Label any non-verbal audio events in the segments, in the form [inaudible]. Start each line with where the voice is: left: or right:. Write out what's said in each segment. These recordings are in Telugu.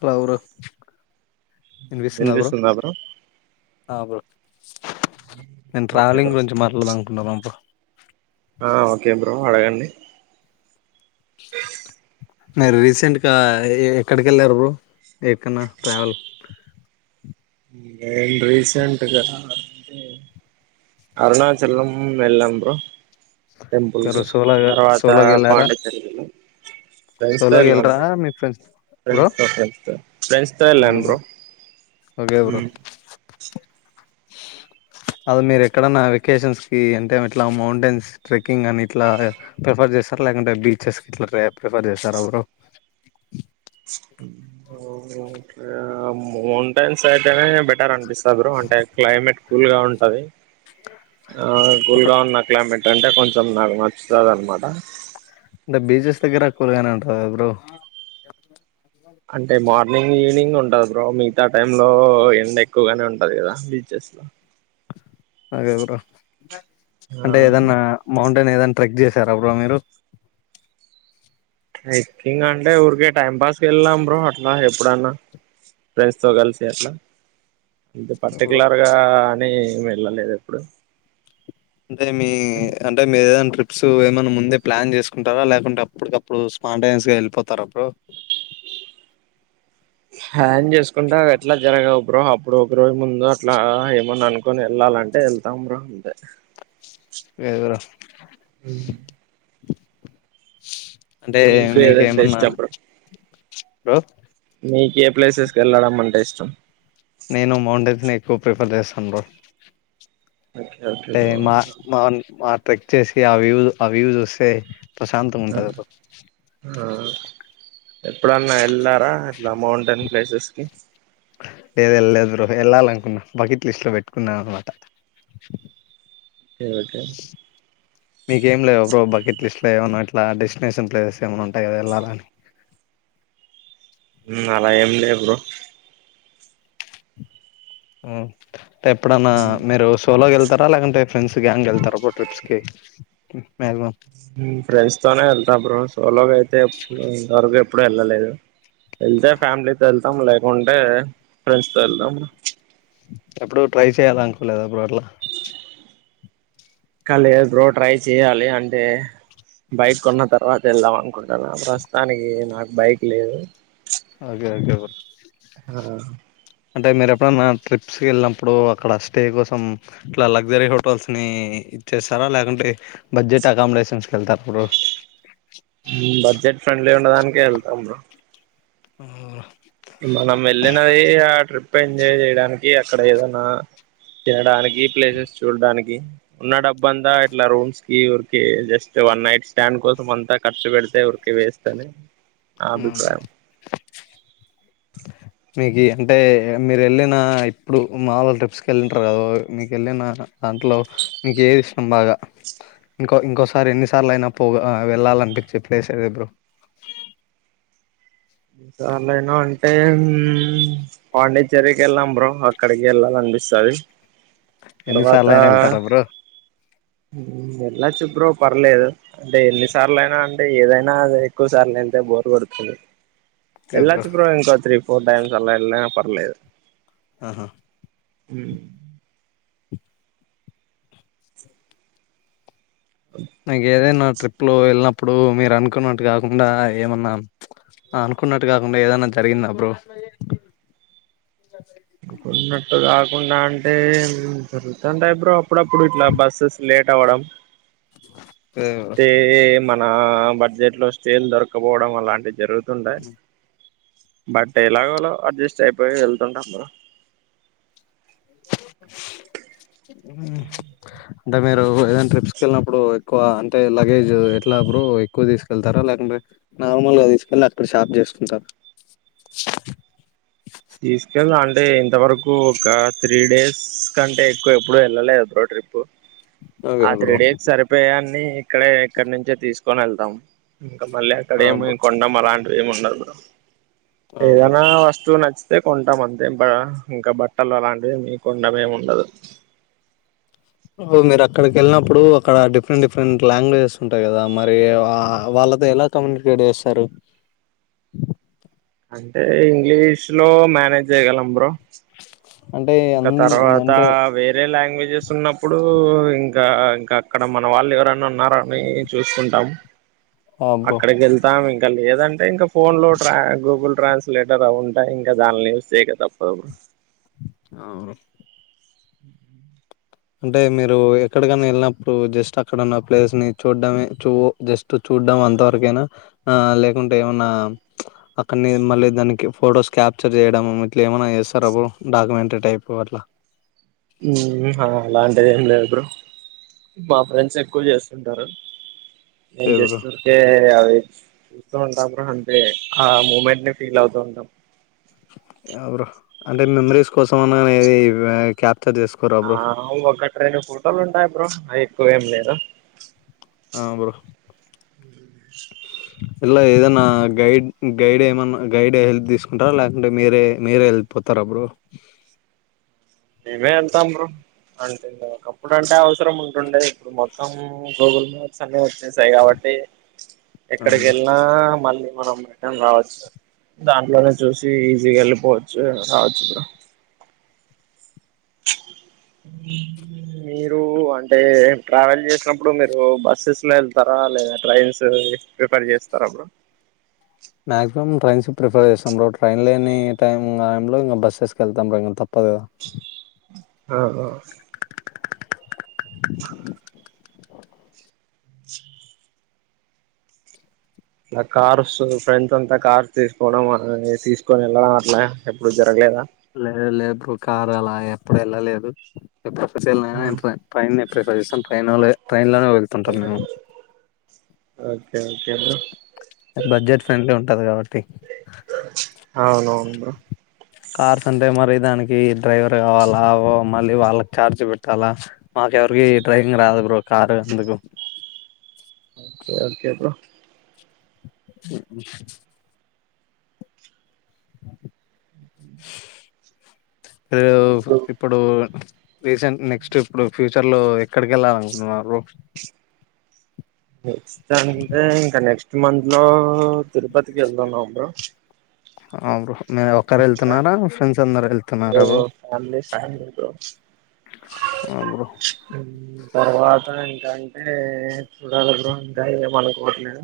left: హలో ఎవరు వినిపిస్తుంద బ్రో అ బ్రో నేను
right: ఓకే
left: ట్రావెలింగ్
right: బ్రో
left: గురించి మట్లాడుదాం అనుకున్న బ్రో
right: ఆ ఓకే బ్రో ఎవరండీ
left: కిస్సుకుటుక్! మీరు రీసెంట్గా ఏ ఎక్కడికెళ్ళారు బ్రో? ఎక్కడా ట్రావెల్ కు
right: నేను రీసెంట్గా అరుణాచలం ఎల్లినం బ్రొ టెంపుల్ కి,
left: సోలోగా
right: తర్వాతా
left: సోలోగా వెళ్ళారా
right: పాండిచెరిలో ఫ్రైస్టాల్
left: సోలోగా
right: ఎల్లాను
left: వెళ్ళరా
right: బ్రొ
left: మీ ఫ్రెండ్స్ బ్రో
right: ఫ్రైస్టాల్ ఫ్రైస్టాల్ ఫ్రెండ్స్ తో ఎల్లాను బ్రో.
left: ఓకే బ్రో
right: ఊహ్ చ్
left: అది మీరు ఎక్కడన్నా వెకేషన్స్ కీ, అంటే ఇట్ల మౌంటైన్స్ ట్రెక్కింగ్ అని, ఇట్లా ప్రిఫర్ చేస్తరా? లేకుంటే బీచెస్ కి, ఇట్ల ప్రిఫర్ చేస్తరా బ్రో?
right: చిష్ ఇక్కడా మౌంట్ ఫ్రెండ్స్ అయితే, బెటర్ అనిపిస్తది బ్రో. అంటే క్లైమెట్ కూల్ గా ఉంటది. ఆ కూల్గా ఉన్న క్లైమెట్ అంటే కొంచెం, నాకు నచుతదన్న మాట.
left: అంటే, బీచెస్ దగ్గర కూల్గానె ఉంటదా బ్రో ఆ
right: అంటే, మార్నింగ్, ఈవినింగ్ ఉంటది బ్రో? మిగతా టైమ్ లో ఎండ ఎక్కువగనే ఉంటది గదా బీచెస్ లో
left: ఆగేయ్ బ్రో
right: ఆ
left: అంటే ఏదన్నా మౌంట్ అంటే, ఏదన్న ట్రెక్ చేశారా బ్రో మీరు?
right: ట్రెక్కింగ్ అంటే ఊరికే టైంపాస్కి వెళ్ళినాం బ్రో అట్లా ఎప్పుడన్నా ఫ్రెండ్స్ తో కలిసి అట్ల ఇది
left: మీరు
right: పర్టికులర్ గా అనీ వెళ్లలేదు ఎప్పుడు
left: అంటే మీ అంటే మీరేదని ట్రిప్ సో ఏమన్నా ముందే ప్లాన్ చేసుకుంటరా? లేకుంటే, అప్పుటికప్పుడు స్పాంటోనియస్ గా వెళ్ళిపోతర బ్రో
right: హ్యాన్ చేసుకుంటే అవి ఎట్లా జరగవు బ్రో. అప్పుడు ఒకరోజు ముందు అట్లా ఏమన్న అనుకొని, ఎళ్ళాలంటే ఎళ్తాం బ్రో. అంతే!
left: ఎవరు అంటే
right: మీకు ఏదంటే
left: మీకేమన్నా
right: ఇష్టం బ్రో
left: బ్రో
right: మీకు ఏ ప్లేసెస్ కెళ్ళడం అంటే ఇష్టం?
left: నేను మౌంటెన్స్ ఎ సో ప్రిపేర్ చేస్తాను బ్రో
right: ఓకే ఓకే
left: టే
right: బ్రో
left: మా మాన్ మా పెట్టేసి ఆ వ్యూ ఆ వ్యూ జూస్తే ప్రశాంతంగా ఉంటది అట్లా
right: ఎప్పుడన్న ఎళ్ళారా అట్ల మౌంటెన్ ప్లేసెస్ కి
left: లేదు, ఎళ్ళలేదు బ్రో. వెళ్ళాలనుకున్న బకెట్ లిస్ట్ లో పెట్టుకున్నా అన్నమాట
right: ఎల్తే
left: మీకేం లేవా బ్రో బకెట్ లిస్ట్ లో ఏమన్నా ఇట్లా డెస్టినేషన్స్ ప్లేస్లే ఏమైన్నా ఉంటాయి కదా వెళ్ళాలని
right: హు అలా ఏం లేవు బ్రో
left: [inaudible] ఎప్పుడన్నా మీరు సోలో గా ఎ తారా లేకుంటే ఫ్రెండ్స్ గ్యాంగ్ వెళ్తారా అబ్బా ట్రిప్స్ కి మ్యాక్సిమం
right: హు ఫ్రెండ్స్ తోనే వెళ్తా బ్రో సోలోగా ఐతే ఎపు ఇంతవరకు ఎప్పుడూ వెళ్ళలేదు వెళ్తే ఫ్యామిలీతో వెళ్తాం లేకుంటే ఫ్రెండ్స్ తో వెళ్తాం
left: ఎప్పుడు ట్రై చేయాల అనుకోలేదు బ్రో అట్లా
right: ఇంకా లేదు బ్రో ట్రై చెయాలి అంటే బైక్ కొన్న తర్వాత వెళ్దాం అనుకుంటాను ప్రస్తుతానికి నాకు బైక్ లేదు
left: ఓకే ఓకే బ్రో అంటే మీరు ఎప్పుడైనా ట్రిప్స్ కి వెళ్ళినప్పుడు అక్కడ స్టే కోసం ఇట్లా లగ్జరీ హోటల్ నీ ఇచ్చేస్తారా లేకుంటే బడ్జెట్ అకామినేషన్స్కి వెళ్తారా బ్రో
right: ఇంకా వెళ్తాను బ్రో
left: అవునా
right: మనం వెళ్లినాయి ట్రిప్ ఎంజాయ్ చేయడానికి అక్కడ, ఏదన్నా తినడానికి ప్లేసెస్ చూడడానికి ఉన్న డబ్బ అంతా ఇట్లా రూమ్స్ కి ఊరికి జస్ట్ వన్ నైట్ స్టాండ్ కోసం అంతా ఖర్చు పెడితే ఊరికి వేస్ట్ అని నా అభిప్రాయం
left: మీకు అంటే మీరు వెళ్ళినా ఇప్పుడు మాముూలు ట్రిప్స్ కి వెళ్ళుంటారు కదా మీకు వెళ్ళినా దాంట్లో మీకు ఏది ఇష్టం బాగా ఇంకో ఇంకోసారి ఎన్నిసార్లు అయినా పో వెళ్ళాలనిపించే ప్లేస్ ఏది బ్రో
right: సార్లుయినా అంటే పాండిచ్చేరికి వెళ్ళాం బ్రో అక్కడికి వెళ్ళాల అనిపిస్తాది
left: ఎన్ని సార్లైనా వెళ్తారా బ్రో
right: ఉ వెళ్ళొచ్చు బ్రో పర్లేదు అంటే ఎన్ని సార్లు అయినా అంటే ఏదైనా ఎక్కువ సార్లు వెళ్తే బోరు కొడుతుంది. వెళ్ళొచు బ్రో ఇంకో ట్రిప్ ఫోర్ టైంస్ అలా వెళ్ళిన పర్లేదు
left: ఆహా
right: హు
left: నాకేదైనా ట్రిప్ లో వెళ్ళినప్పుడు మీరు అనుకున్నట్టు కాకుండా ఏమన్నా అనుకున్నట్టు కాకుండా ఏదన్నా జరిగిందా బ్రో
right: నువ్వు కొన్నట్టు కాదు కుండా అంటే జరుగుతుంటాయి బ్రో అప్పుడప్పుడు ఇట్లా బస్సెస్ లే టవడం
left: [inaudible]
right: తే ఏ మన బడ్జెట్ లో స్టీల్ దొరకపోవడం అలాంటి జరుగుతు ఉంటాయ్ బట్ ఎలాగలో అడ్జస్ట్ అయిపోయి వెళ్తుంటాము బ్రో
left: ఉ అంటే మీరు ఏదైనా ట్రిప్స్కి వెళ్ళినప్పుడు ఎక్కువ అంటే లగేజ్ ఎట్లా బ్రో ఎక్కువ తీసుకెళ్తారా లేకుంటే నార్మల్గా తీసుకెళ్లి అక్కడ షాప్ చేసుకుంటారా
right: తీసుకెళ్దా అంటే ఇంతవరకు ఒక త్రీ డేస్ కంటే ఎక్కువ ఎప్పుడు వెళ్ళలేదు బ్రో ట్రిప్పు
left: అదే
right: ఆ త్రీ
left: బ్రో
right: డేస్ సరిపోయాన్ని ఇక్కడే ఇక్కడ నుంచే తీసుకొని వెళ్తాం మళ్ళా అక్కడ
left: ఆ బ్రో
right: ఏమి కొనడం అలాంటి ఏమన్నారు బ్రో
left: ఆ బ్రో
right: ఏదన్నా వస్తువు నచ్ అదే కొంటాం అంతే ఇంకా బట్టలు అలాంటివి ఏమి కొనడం ఏమి ఉండదు
left: మీరు అక్కడికి వెళ్ళినప్పుడు అక్కడ డిఫరెంట్ డిఫరెంట్ లాంగ్వేజెస్ ఉంటాయి కదా మరి ఆ వాళ్ళతో ఎలా కమ్యూనికేట్ చేస్తారు.
right: అంటే ఇంగ్లీష్ లో మేనేజ్ చేయగలం బ్రో
left: అంటే
right: ఇంకా
left: అన్
right: తర్వాత
left: అంటే
right: వేరే లా గ్వేజెస్ ఉన్నప్పుడు ఇంకా ఇంకా అక్కడ మన వాళ్ళు ఎవరన్న ఉన్నార అని చూసుకుంటాం.
left: ఆ బ్రో
right: అక్కడికి వెళ్తాము ఇంకా లేదంటే ఇంకా ఫోన్ లో ట్రా గూగుల్ ట్రాన్స్లేటర్ అవి ఉంటాయి ఇంకా దాని యూజ్ చేయక తప్పదు
left: అవును
right: [inaudible]
left: అంటే మీరు ఎక్కడికన్నా వెళ్ళినప్పుడు జస్ట్ అక్కడ ఉన్న ప్లేస్ ని చూడ్డమే చూ జస్ట్ చూడం అంతవరకైనా లేకుంటే ఏమన్నా ఉంచ అక్కడని మళ్ళీ దానికి ఫొటోస్ క్యాప్చర్ చేయడం ఇట్లా ఏమైనా చేస్తారా బ్రో అప్పుడు డాక్యుమెంటరీ టైప్ అట్లా
right: ఉహా అలాంటిది ఏం లేదు బ్రో మా ఫ్రెండ్స్ ఎక్కువ చేస్తుంటారు నేను
left: ఏ బ్రో
right: జస్ట్ ఊరికే అవి ఉంటాం అంటే బ్రో ఆ మూమెంట్ ని ఫీల్ అవుతూ ఉంటాం
left: యా బ్రో అంటే మెమరీస్ కోసం అనేది కాప్
right: ఆ ఒక ట్రెండు ఫోటోలు ఉంటాయి బ్రో నావి ఏం లేరా
left: ఆ బ్రో ఇలా ఏదైనా గైడ్ గైడ్ ఏమన్నా గైడ్ హెల్ప్ తీసుకుంటారా లేకుంటే మీరే మీరే వెళ్ళిపోతారా బ్రో
right: మే వెళ్తాం బ్రో అంటే ఒకప్పుడు అంటే అవసరం ఉంటుండే ఇప్పుడు మొత్తం గూగుల్ మ్యాప్స్ అన్ని వచ్చినా సాయి కాబట్టి
left: ఆ
right: ఎక్కడికి
left: బ్రో
right: వెళ్ళినా మళ్ళీ మనం రిటర్న్ రావచ్చు దాంట్లోనే చూసి ఈజీగా వెళ్ళిపోవచ్చు రావచ్చు కూడా మీరు అంటే ట్రావెల్ చేసినప్పుడు మీరు బస్సెస్ లో వెళ్తారా లేదా ట్రైన్స్ ప్రిఫర్ చేస్తారా బ్రో
left: మాక్సిమం ట్రైన్స్ ప్రిఫర్ చేస్తాం బ్రో ట్రైన్ లేని టైంలో ఇంకా బస్సెస్కి వెళ్తాము ఇంకా తప్పదుగా
right: ఆ ఆ ఆ ఉప్పుచ్చు కార్స్ ఫ్రెండ్స్ అంతా కార్స్ తీసుకోవడం తీసుకొని వెళ్ళడం అట్లా ఎప్పుడు జరగలేదా
left: లేదు లేదు బ్రో కారు అలా ఎప్పుడు వెళ్ళలేదు ఎంత పైన ట్రైన్ ఎక్కుతా ప్రతి సంవత్సరం ట్రైనులో ట్రెన్లో ఉంటాం మేమ్
right: okay okay bro
left: budget friendly కాబట్టి
right: అవునౌను బ్రో
left: కార్స్ అంటే మరి దానికి డ్రైవర్ కావాలా మళ్ళీ వాళ్ళకి ఛార్జ్ పెట్టాలా మాకెవరికి డ్రైవింగ్ రాదు బ్రో కారు అందుకు
right: ఓకే ఓకే బ్రో
left: ఉ [inaudible] ఎవ్వ్వ్ ఇప్పుడు రీసెంట్ నెక్స్ట్ ఇప్పుడు ఫ్యూచర్ లో ఎక్కడికి వెళ్ళాలినుకుంటున్నారు బ్రో
right: ఓ అంటే ఇంకా నెక్స్ట్ మంత్లో తిరుపతికి వెళ్దాన్నాం బ్రో
left: ఆహ్ బ్రో మీరు ఒక్కరే
right: ఇంకా
left: వెళ్తున్నారా ఫ్రెండ్స్ అందరు వెళ్తున్నారా
right: ఏదో ఫ్యామిలీ ఫ్యామిలీ బ్రో
left: ఆ బ్రో
right: తర్వాత ఇంకా అంటే చూడాలి గృహం ఇంకా ఏం అనుకోట్లేదు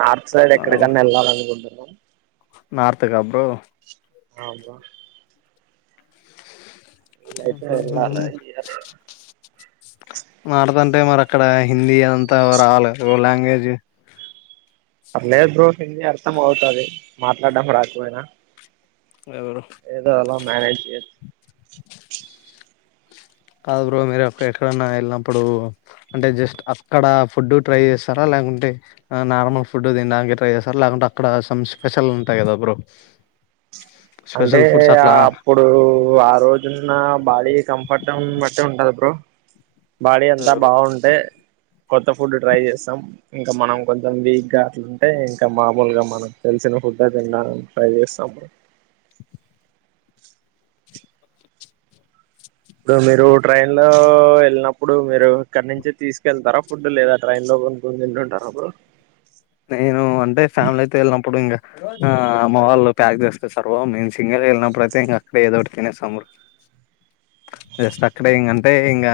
right: నార్త్ సైడ్ ఎక్కడికన్నా వెళ్ళాలనుకుంటు లో
left: నార్త్ గా బ్రొ
right: ఆబా వీలైతే వెళ్ళాలి
left: మాటదంటే అంటే మర క్కడ హిందీ అంత రావల్ల [unintelligible] లా ఏజు
right: పర్లేదు బ్రో హిందీ అర్థం అవుతాది మాట్లాడడం రాకపోయినా
left: ఎవరు
right: మ్యానేజ్
left: కాదు బ్రో మీరు ఎక్కడన్నా ఎళ్ళినప్పుడు అంటే జస్ట్ అక్కడ ఫుడ్ ట్రై జేస్తారా లేకుంటే నార్మల్ ఫుడ్ తినడానికి ట్రై చేస్తారా లేకుంటే అక్కడ సమ్ స్పెషల్ ఉంటాయి కదా బ్రో
right: అంటే
left: స్పెషల్ ఫుడ్స్ అట్లా
right: అప్పుడు ఆ రోజున్న బాడీ కంఫర్ట్ టం బట్టి ఉంటది బ్రో బాడి అంతా బాగుంటే కొత్త ఫుడ్ ట్రై జేస్తాం ఇంకా మనం కొంచం వీక్ గా అట్లుంటే ఇంకా మామూలుగా మనం తెలిసిన ఫుడ్ తిండానికి ట్రై జేస్తాం. ఇప్పుడు మీరు ట్రైన్ లో ఎల్నప్పుడు మీరు ఇక్కడ నుంచి తీసుకెళ్తారా ఫుడ్ లేదా ట్రైన్ లో కొనుక్కొని తింటుంటారా బ్రో
left: నేను అంటే ఫ్యామిలీతో ఎళ్ళినప్పుడు ఇంగ ఆ అమ్మ వాళ్ళు ప్యాక్ జేసి తెస్తారుమేమ్ సింగల్ గా ఎల్నప్పుడయితే ఇంగ అక్కడ ఏదో తినేస్తాం జస్ట్ అక్కడ ఇంగంటే ఇంగ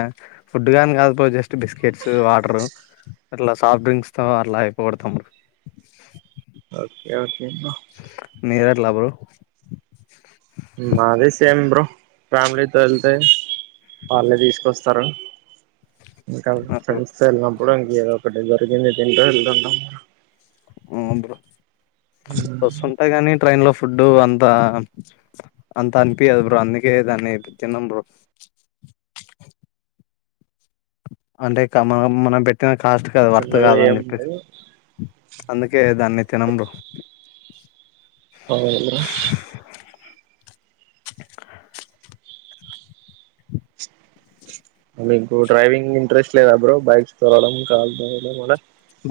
left: ఫుడ్ గాని కాదు పో జస్ట్ బిస్కెట్స్ వాటరు అట్లా సాఫ్ట్ డ్రింక్స్ తో అట్లా అయిపో గొడతాం
right: ఓకే ఓకే
left: మీరట్లా బ్రో
right: మాది సేమ్ బ్రో ఫ్యామిలీతో వెళ్తే వాళ్ళే తీసుకొస్తారు ఇంక
left: నాకు
right: ఫ్రెండ్స్ తో వెళ్ళినప్పుడు ఇంక ఏదో ఒకటి దిరికింది తింటూ వెళ్తుంటాం
left: హ్మ్ బ్రో బసుంటాయి గానీ ట్రైన్ లో ఫుడ్డు అంత అంత అనిపియదు బ్రో అందుకే దాన్ని తినం బ్రో అంటే క మ మనం పెట్టిన కాస్ట్ కాదు వర్త్
right: ఉండదు
left: కాదని
right: ఏం
left: చెప్పేసి
right: ఉండదు
left: అందుకే దాన్ని తినం బ్రో
right: అవునా మీకు డ్రైవింగ్ ఇంట్రెస్ట్ లేదా బ్రో బైక్స్ తోలడం కాల్ తోలడం అలా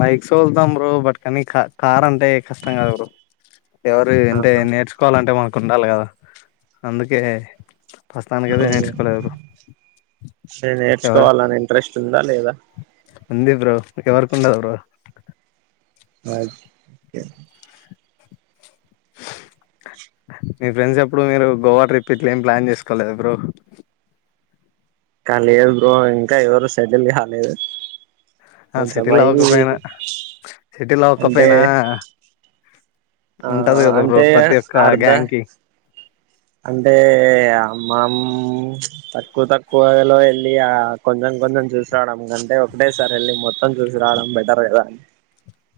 left: బైక్స్ సోళ్తాం బ్రో బట్ కానీ కార్ అంటే కష్టం కదా బ్రో ఎవరు అంటే
right: ఆహా,
left: నేర్చుకోవాలంటే? మాకు కుండాలి కదా, అందుకే ప్రస్తుతానికైతే
right: అవును
left: నేర్చుకోలేదు బ్రో ఎవరు
right: నేర్చుకోవాలని ఇంట్రెస్ట్ ఉందా? లేదా?
left: ఉంది బ్రో ఎవరికి ఉండదు బ్రో
right: అ [unintelligible] ఓకే.
left: మీ ఫ్రెండ్స్ ఎప్పుడు మీరు గోవా ట్రిప్ ఇట్లా ఏమి ప్లాన్ చేసుకోలేదా బ్రో?
right: క లేదు బ్రో ఇంకా ఎవరు సెటిల్ కాలేదు.
left: ఆ సెటిల్
right: కొంచెమయి
left: అవ్వకపోయినా సెటిల్
right: అంటే
left: అవ్వకపోయినా?
right: ఆ అంటే అర్ధ
left: గ్యాంగ్ కి
right: అంటే మామ్ తక్కువ తక్కువలో వెళ్ళి ఆ కొంచెం కొంచెం చూసిరావడం కంటే, ఒకటే సారి వెళ్ళి మొత్తం చూసిరావడం బెటర్ కదా.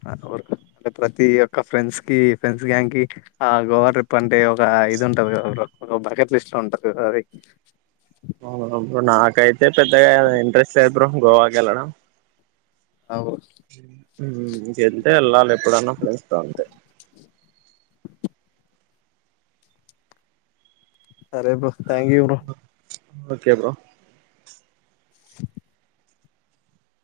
left: అంటే ప్రతి ఒక్క ఫ్రెండ్స్ కి ఫ్రెండ్స్ గ్యాంగ్ కి ఆ గోవా ట్రిప్ అంటే ఒక ఇది ఉంటది కదా, ఒక బకెట్ లిస్ట్ ఉంటది కదా అది.
right: అవును బ్రో నాకైతే పెద్దగా ఇంట్రెస్ట్ లేదు బ్రో గోవాకి వెళ్ళడం.
left: ఆ
right: మ్ జది. [unintelligible] అంతే వెళ్ళాలి ఎప్పుడైన్నా ఫ్రెండ్స్ తో ఉంటే.
left: సరేబ్రో. Thank you bro.
right: Okay bro